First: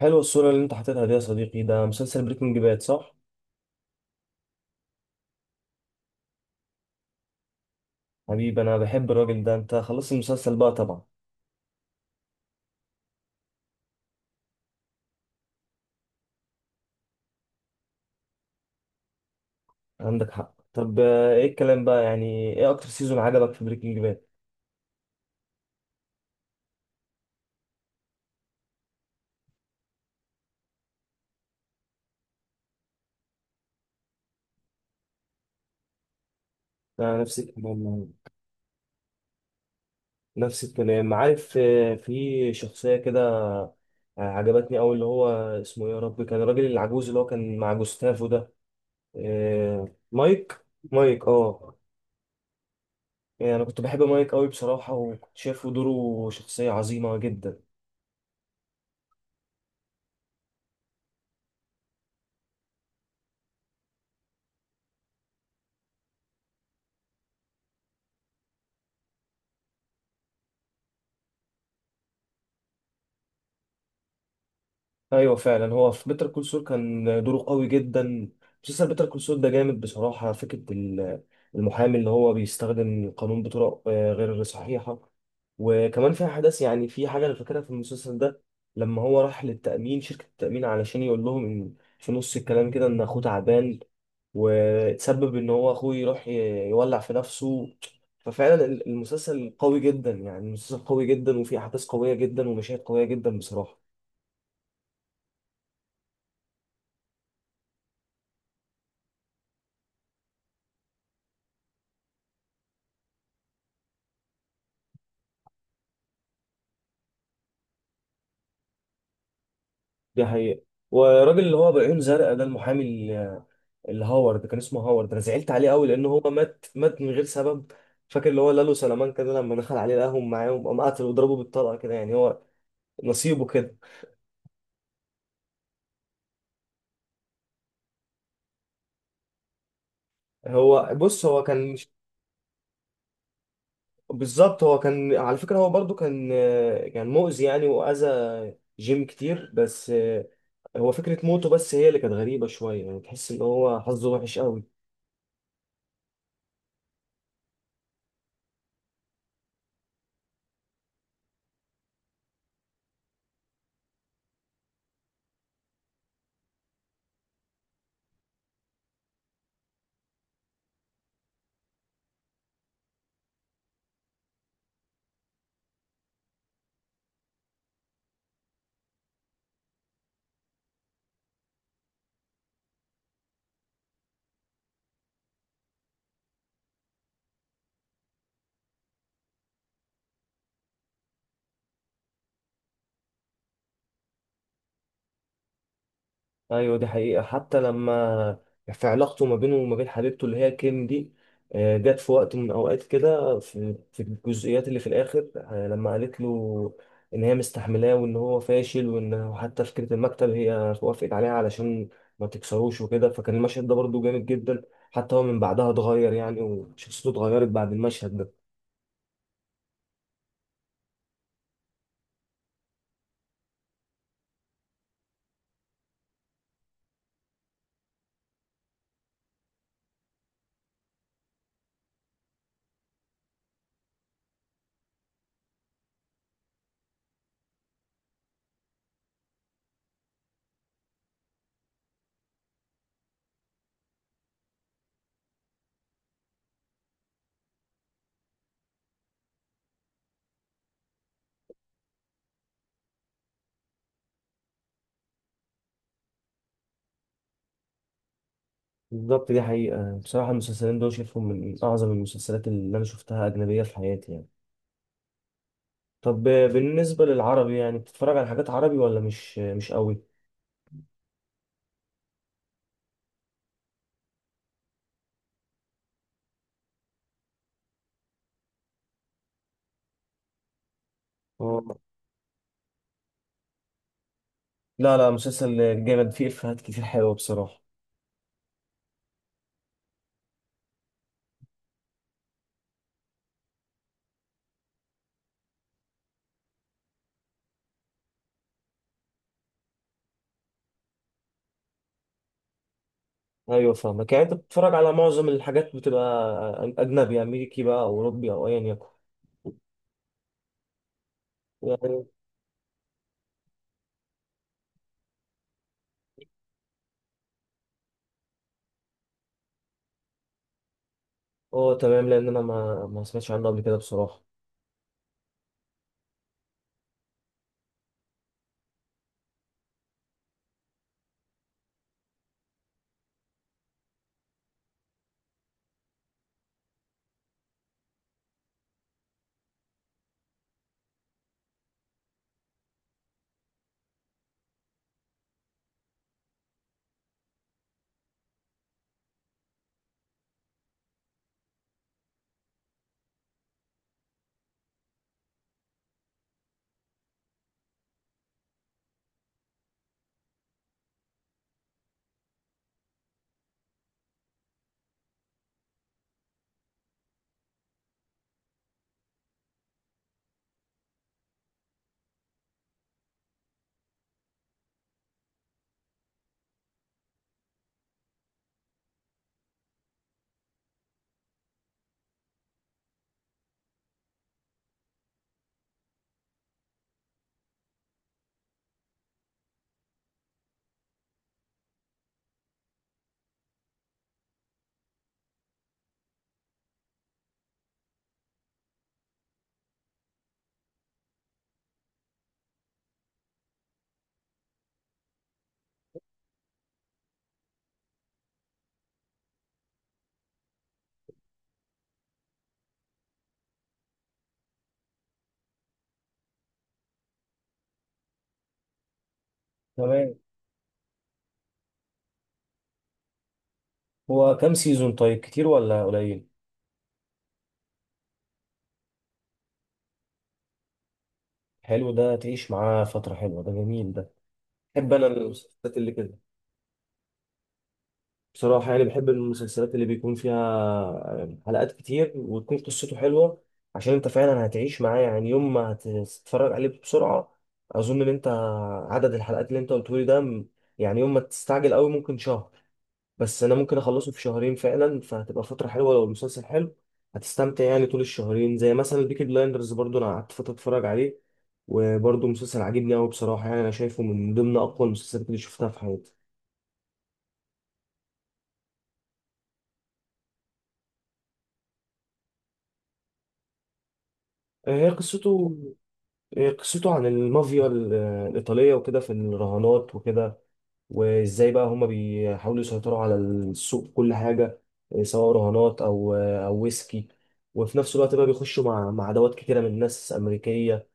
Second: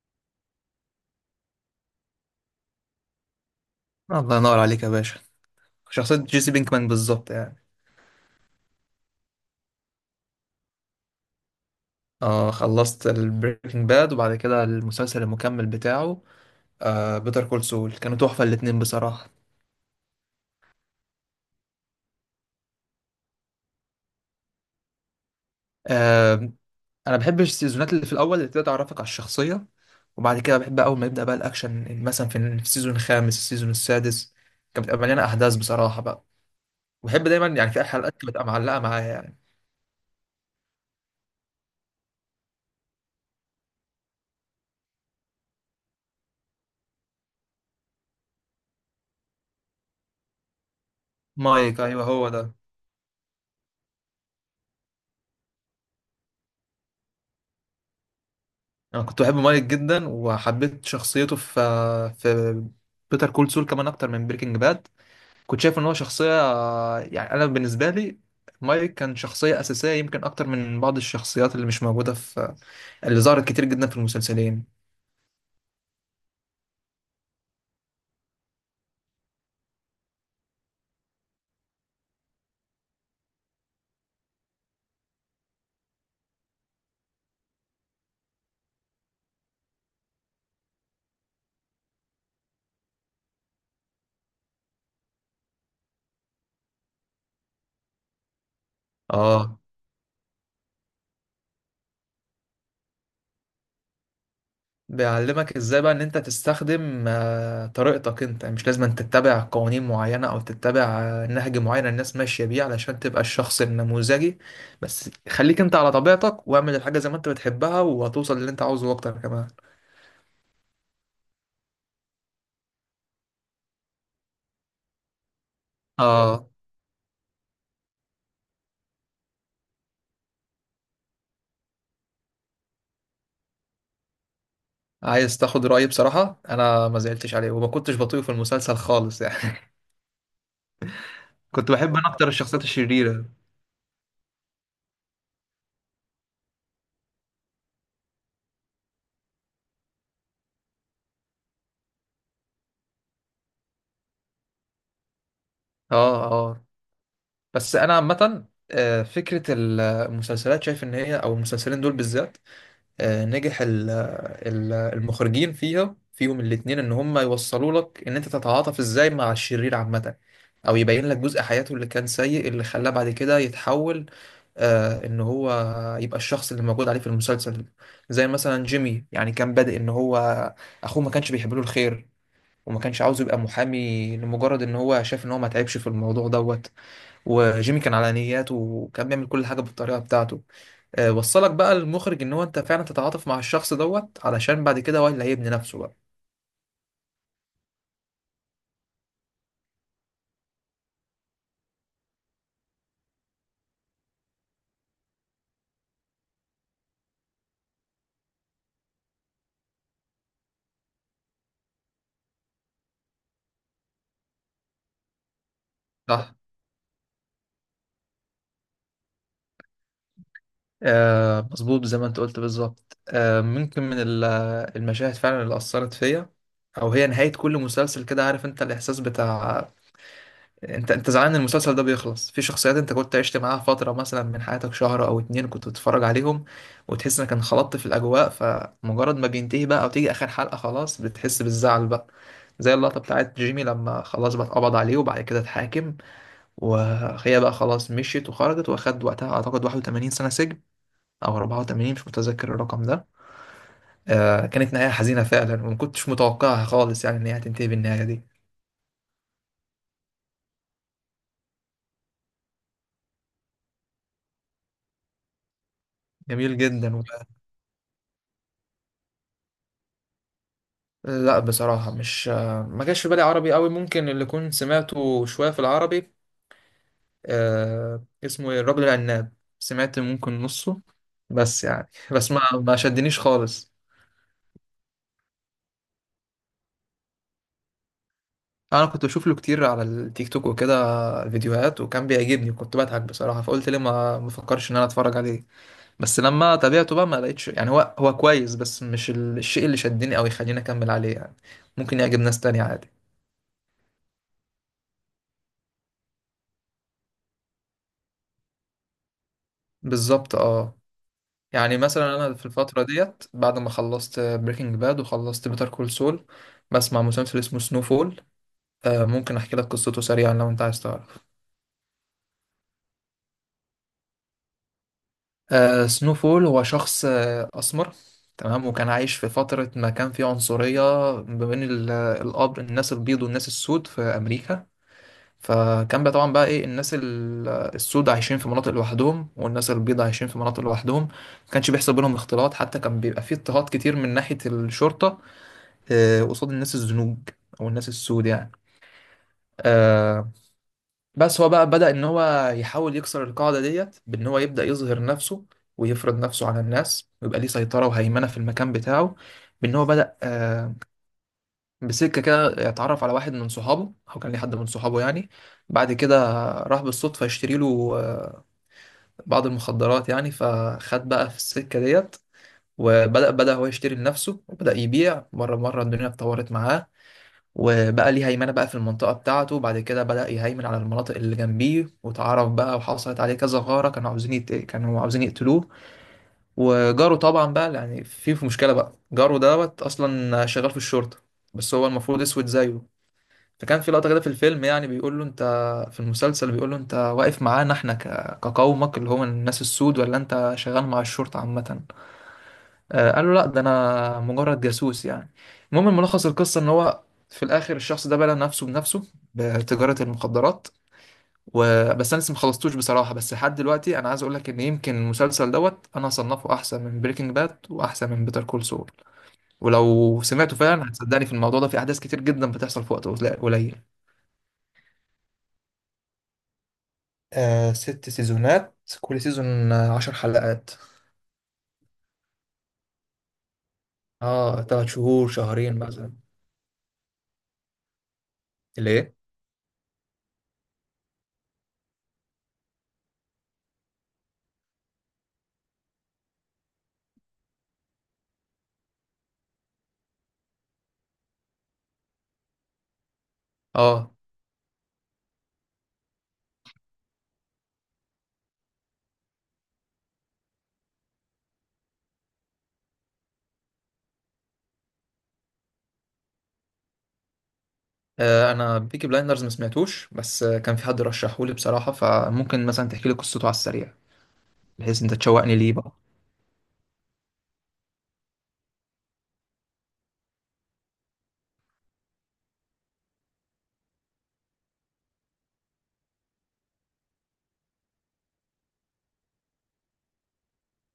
حلوة الصورة اللي انت حاططها دي يا صديقي، ده مسلسل بريكنج باد صح؟ الله ينور عليك يا باشا. شخصية جيسي بينكمان بالظبط يعني. حبيبي، انا بحب الراجل ده. انت خلصت المسلسل بقى طبعا. آه، خلصت البريكنج باد وبعد كده المسلسل المكمل بتاعه. آه، بيتر كول سول كانوا تحفة الاتنين بصراحة. عندك حق. طب ايه الكلام بقى؟ يعني ايه اكتر سيزون عجبك في بريكنج باد؟ آه، أنا بحب السيزونات اللي في الأول اللي بتبدأ تعرفك على الشخصية، وبعد كده بحب أول ما يبدأ بقى الأكشن مثلا في السيزون الخامس السيزون السادس. كانت بتبقى مليانة أحداث بصراحة بقى. انا وبحب نفس دايما يعني الكلام في يعني. حلقات بتبقى معلقة معايا يعني. نفس الكلام، عارف. في شخصية كده عجبتني أوي، اللي هو اسمه إيه يا رب، كان الراجل العجوز اللي هو كان مع جوستافو ده. آه، مايك. مايك اه. مايك أيوه هو ده. يعني انا كنت بحب مايك أوي بصراحة، وكنت شايفه دوره شخصية عظيمة جدا. انا كنت بحب مايك جدا وحبيت شخصيته في بيتر كول سول كمان اكتر من بريكنج باد. كنت شايف ان هو شخصيه، يعني انا بالنسبه لي مايك كان شخصيه اساسيه يمكن اكتر من بعض الشخصيات اللي مش موجوده اللي ظهرت كتير جدا في المسلسلين. ايوه فعلا، هو في بيتر كول سول كان دوره قوي جدا. مسلسل بيتر كول سول ده جامد بصراحه. فكره المحامي اللي هو بيستخدم القانون بطرق غير صحيحه. وكمان في احداث. يعني في حاجه انا فاكرها في المسلسل ده، لما هو راح للتامين، شركه التامين، علشان يقول لهم إن في نص الكلام كده ان اخوه تعبان، وتسبب ان هو اخوه يروح يولع في نفسه. ففعلا المسلسل اه، قوي جدا. يعني المسلسل قوي جدا وفيه احداث قويه جدا ومشاهد قويه جدا بصراحه. بيعلمك ازاي بقى ان انت تستخدم طريقتك انت، يعني مش لازم أن تتبع قوانين معينة او تتبع نهج معين الناس ماشية بيه علشان تبقى الشخص النموذجي. بس خليك انت على طبيعتك واعمل الحاجة زي ما انت بتحبها وهتوصل للي انت عاوزه اكتر كمان. دي حقيقة. والراجل اللي هو بعيون زرقاء ده، المحامي اللي هاورد، كان اسمه هاورد، انا زعلت عليه قوي لان هو اه، مات مات من غير سبب. فاكر اللي هو لالو سلامان كده، لما دخل عليه لقاهم معاهم قام قتل وضربه بالطلقه كده. يعني هو نصيبه كده. عايز تاخد رأيي بصراحة، انا ما زعلتش عليه وما كنتش بطيء في المسلسل خالص يعني. هو بص، هو كنت كان بحب انا اكتر الشخصيات الشريرة. بالظبط، هو كان على فكره، هو برضو كان مؤذي، يعني واذى جيم كتير. بس هو فكره موته بس هي اللي كانت غريبه شويه، يعني تحس ان هو حظه وحش قوي. اه، اه، بس انا عامة فكرة المسلسلات شايف ان هي او المسلسلين دول بالذات نجح المخرجين فيها فيهم الاتنين ان هم يوصلوا لك ان انت تتعاطف ازاي مع الشرير عامة، او يبين لك جزء حياته اللي كان سيء اللي خلاه بعد كده يتحول، آه، ان هو يبقى الشخص اللي موجود عليه في المسلسل. زي مثلا جيمي يعني كان بادئ ان هو اخوه ما كانش بيحب له الخير، وما كانش عاوز يبقى محامي لمجرد ان هو شاف ان هو ما تعبش في الموضوع دوت. وجيمي كان على نياته وكان بيعمل كل حاجة بالطريقة بتاعته. وصلك بقى المخرج ان هو انت فعلا تتعاطف مع الشخص دوت علشان بعد كده هو اللي هيبني نفسه بقى. ايوه دي حقيقة. حتى لما في علاقته ما بينه وما بين حبيبته، اللي هي كيم دي، جت في وقت من الاوقات كده، في الجزئيات اللي في الاخر، لما قالت له ان هي مستحملاه وان هو فاشل وان حتى فكرة المكتب هي وافقت عليها علشان ما تكسروش وكده، فكان المشهد ده برضه جامد جدا. حتى هو من بعدها اتغير صح، يعني، وشخصيته اتغيرت بعد المشهد ده. آه مظبوط زي ما انت قلت بالظبط. آه ممكن من المشاهد فعلا اللي اثرت فيا، او هي نهاية كل مسلسل كده، عارف انت الاحساس بتاع انت زعلان ان المسلسل ده بيخلص في شخصيات انت كنت عشت معاها فترة مثلا من حياتك شهر او اتنين كنت بتتفرج عليهم، وتحس انك انخلطت في الاجواء. فمجرد ما بينتهي بقى او تيجي اخر حلقة خلاص بتحس بالزعل بقى. زي اللقطة بتاعت جيمي لما خلاص بقى اتقبض عليه وبعد كده اتحاكم، وهي بقى خلاص مشيت وخرجت واخد وقتها اعتقد 81 سنة سجن، او 84، مش متذكر الرقم ده. آه كانت نهاية حزينة فعلا وما كنتش متوقعها خالص يعني ان هي هتنتهي بالنهاية دي. بالظبط، دي حقيقة. بصراحة المسلسلين دول شايفهم من أعظم المسلسلات اللي أنا شفتها أجنبية في حياتي يعني. طب جميل جدا. بالنسبة للعربي، يعني بتتفرج على حاجات عربي ولا مش قوي؟ لا بصراحة مش، ما جاش في بالي عربي قوي، ممكن اللي كنت سمعته شوية في العربي آه اسمه ايه الرجل العناب. سمعت ممكن نصه، اه، بس يعني بس ما شدنيش خالص. لا لا، مسلسل جامد فيه إفيهات كتير حلوة بصراحة. انا كنت بشوف له كتير على التيك توك وكده فيديوهات، وكان بيعجبني كنت بضحك بصراحة، فقلت ليه ما فكرش ان انا اتفرج عليه. بس لما تابعته بقى ما لقيتش، يعني هو كويس بس مش الشيء اللي شدني او يخليني اكمل عليه يعني. ممكن يعجب ناس تانية عادي. أيوة فاهمك. يعني أنت بتتفرج على معظم الحاجات، بتبقى أجنبي أمريكي بقى أو أوروبي أو أيا يكن. بالظبط اه. يعني يعني مثلا انا في الفتره ديت بعد ما خلصت بريكنج باد وخلصت بيتر كول سول بسمع مسلسل اسمه سنو فول. آه، ممكن احكي لك قصته سريعا لو انت عايز تعرف. أه تمام، لأن أنا ما سمعتش عنه قبل كده بصراحة. آه سنو فول هو شخص آه اسمر. تمام، وكان عايش في فتره ما كان فيه عنصريه ما بين الاب الناس البيض والناس السود في امريكا. فكان بقى طبعا بقى ايه الناس السود عايشين في مناطق لوحدهم والناس البيض عايشين في مناطق لوحدهم. ما كانش بيحصل بينهم اختلاط، حتى كان بيبقى فيه اضطهاد كتير من ناحيه الشرطه، قصاد الناس الزنوج او الناس السود يعني. آه، بس هو بقى بدأ ان هو يحاول يكسر القاعدة ديت بان هو يبدأ يظهر نفسه ويفرض نفسه على الناس ويبقى ليه سيطرة وهيمنة في المكان بتاعه. بان هو بدأ بسكة كده يتعرف على واحد من صحابه او كان ليه حد من صحابه يعني. بعد كده راح بالصدفة يشتري له بعض المخدرات يعني، فخد بقى في السكة ديت. وبدأ هو يشتري لنفسه، وبدأ يبيع مرة مرة الدنيا اتطورت معاه. وبقى ليه هيمنة بقى في المنطقة بتاعته. بعد كده بدأ يهيمن على المناطق اللي جنبيه، واتعرف بقى وحصلت عليه كذا غارة، كانوا عاوزين كانوا عاوزين يقتلوه. وجاره طبعا بقى يعني في مشكلة بقى، جاره دوت أصلا شغال في الشرطة بس هو المفروض أسود زيه. فكان في لقطة كده في الفيلم يعني بيقول له في المسلسل بيقول له أنت واقف معانا إحنا كقومك اللي هم الناس السود، ولا أنت شغال مع الشرطة عامة. قال له لا، ده انا مجرد جاسوس يعني. المهم ملخص القصه ان هو في الاخر الشخص ده بلى نفسه بنفسه بتجاره المخدرات. وبس انا لسه مخلصتوش بصراحه، بس لحد دلوقتي انا عايز اقول لك ان يمكن المسلسل دوت انا هصنفه احسن من بريكنج باد واحسن من بيتر كول سول. تمام، ولو سمعته فعلا هتصدقني في الموضوع ده، في احداث كتير جدا بتحصل في وقت قليل قليل. هو كام سيزون؟ طيب كتير ولا قليل؟ آه 6 سيزونات، كل سيزون 10 حلقات. حلو، ده تعيش معاه فترة حلوة، ده جميل ده. اه تلات بحب أنا شهور المسلسلات شهرين اللي مثلا. كده بصراحة. يعني بحب ليه؟ المسلسلات اللي بيكون فيها حلقات كتير وتكون قصته حلوة. عشان انت فعلا هتعيش معاه. يعني يوم ما هتتفرج عليه بسرعة، اظن ان انت عدد الحلقات اللي انت قلتهولي ده يعني يوم ما تستعجل قوي ممكن شهر، بس انا ممكن اخلصه اه، في شهرين فعلا، فهتبقى فترة حلوة لو المسلسل حلو. هتستمتع يعني طول الشهرين. زي مثلا بيكي بلايندرز، برضو انا قعدت فترة اتفرج عليه، وبرضو مسلسل عاجبني قوي بصراحة. يعني انا شايفه من ضمن اقوى المسلسلات اللي شفتها في حياتي. انا بيكي بلايندرز ما سمعتوش، بس كان في حد رشحه لي بصراحه، فممكن مثلا تحكي لي قصته على السريع هي بحيث انت قصته تشوقني ليه بقى. إيه؟ قصته عن المافيا الإيطالية وكده، في الرهانات وكده، وإزاي بقى هما بيحاولوا يسيطروا على السوق في كل حاجة، إيه سواء رهانات أو أو ويسكي. وفي نفس الوقت بقى بيخشوا مع عدوات كتيرة من ناس أمريكية.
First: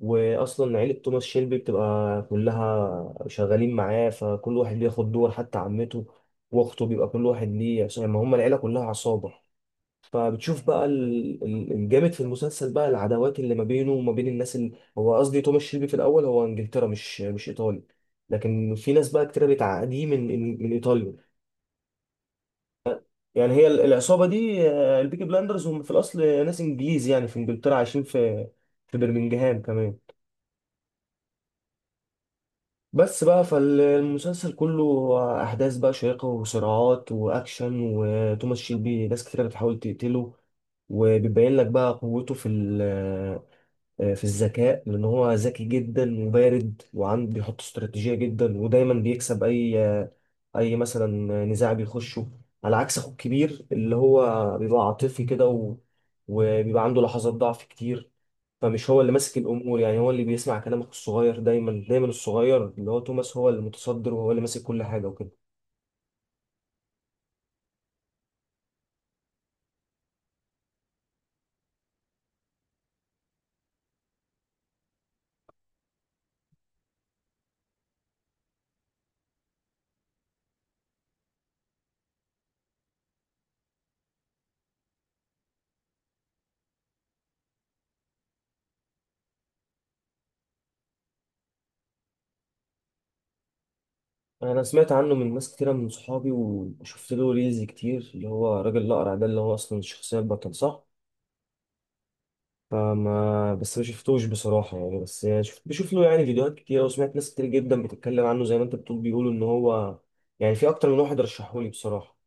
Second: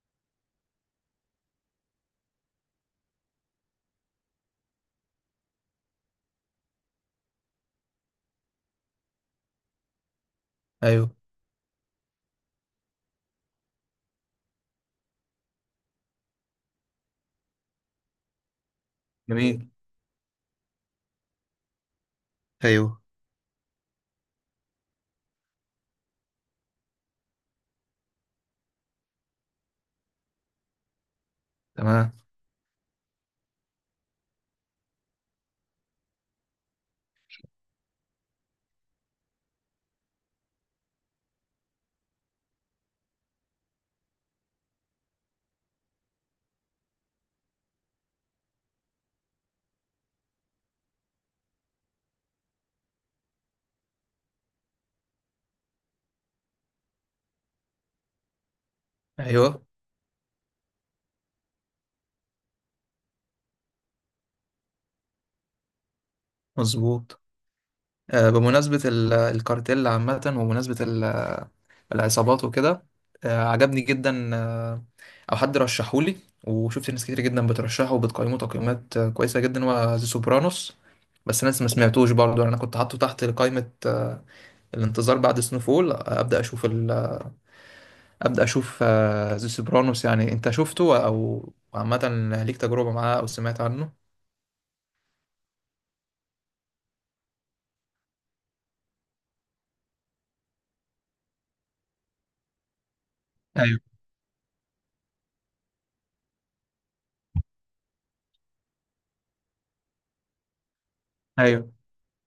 وأصلا عيلة توماس شيلبي بتبقى كلها شغالين معاه، فكل واحد بياخد دور، حتى عمته وأخته، بيبقى كل واحد ليه، عشان ما هما العيلة كلها عصابة. فبتشوف بقى ايوه الجامد في المسلسل بقى، العداوات اللي ما بينه وما بين الناس اللي، هو قصدي توماس شيلبي، في الاول هو انجلترا، مش ايطالي، لكن في ناس بقى كتير جميل. بتعاديه من ايطاليا. ايوه يعني هي العصابه دي، البيكي بلاندرز، هم في الاصل ناس انجليز يعني، في انجلترا عايشين في في برمنجهام كمان. تمام. بس بقى فالمسلسل كله احداث بقى شيقه وصراعات واكشن، وتوماس شيلبي ناس كتير بتحاول تقتله، وبيبين لك بقى قوته في ال آه، في الذكاء، لأن هو ذكي جدا وبارد وعنده بيحط استراتيجية جدا، ودايما بيكسب أي مثلا نزاع بيخشه، على عكس أخوه الكبير اللي هو بيبقى عاطفي كده وبيبقى عنده لحظات ضعف كتير. فمش هو اللي ماسك ايوه الأمور. يعني هو اللي بيسمع كلام أخوه الصغير، دايما دايما الصغير اللي هو توماس هو اللي متصدر وهو اللي ماسك كل حاجة وكده. مظبوط. بمناسبه الكارتيل عامه ومناسبه العصابات وكده، عجبني جدا او حد رشحه لي، وشفت ناس كتير جدا بترشحه وبتقيمه تقييمات كويسه جدا، هو ذا سوبرانوس. بس انا لسه ما سمعتوش برضه يعني، انا كنت حاطه تحت قائمه الانتظار بعد سنوفول، ابدا اشوف ذا سوبرانوس، يعني انت شفته او عامه ليك تجربه معاه او سمعت عنه؟ انا سمعت عنه من ناس كتيره من صحابي، وشفت له ريلز كتير، اللي هو راجل الاقرع ده، اللي هو اصلا الشخصيه البطل صح؟ فما بس ايوه. ما شفتوش بصراحة يعني. بس يعني شفت بشوف له يعني فيديوهات كتير، وسمعت ناس كتير جدا بتتكلم عنه زي ما انت بتقول، بيقولوا ان هو يعني، في اكتر من واحد رشحهولي ايوه بصراحة.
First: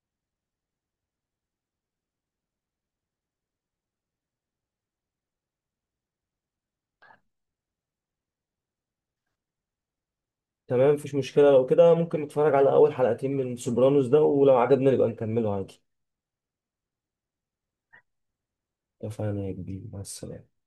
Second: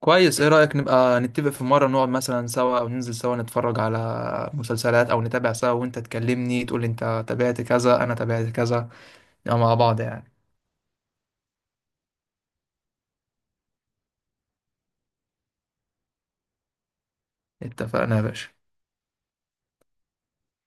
كويس. ايه رايك نبقى نتفق في مره نقعد مثلا سوا او ننزل سوا نتفرج على مسلسلات، او نتابع سوا وانت تكلمني تقول لي انت تابعت كذا انا تابعت كذا، نبقى مع بعض يعني. تمام، مفيش مشكلة لو كده. ممكن نتفرج على اول حلقتين من سوبرانوس ده، ولو عجبنا نبقى نكمله عادي. اتفقنا يا باشا. اتفقنا يا كبير. مع السلامة.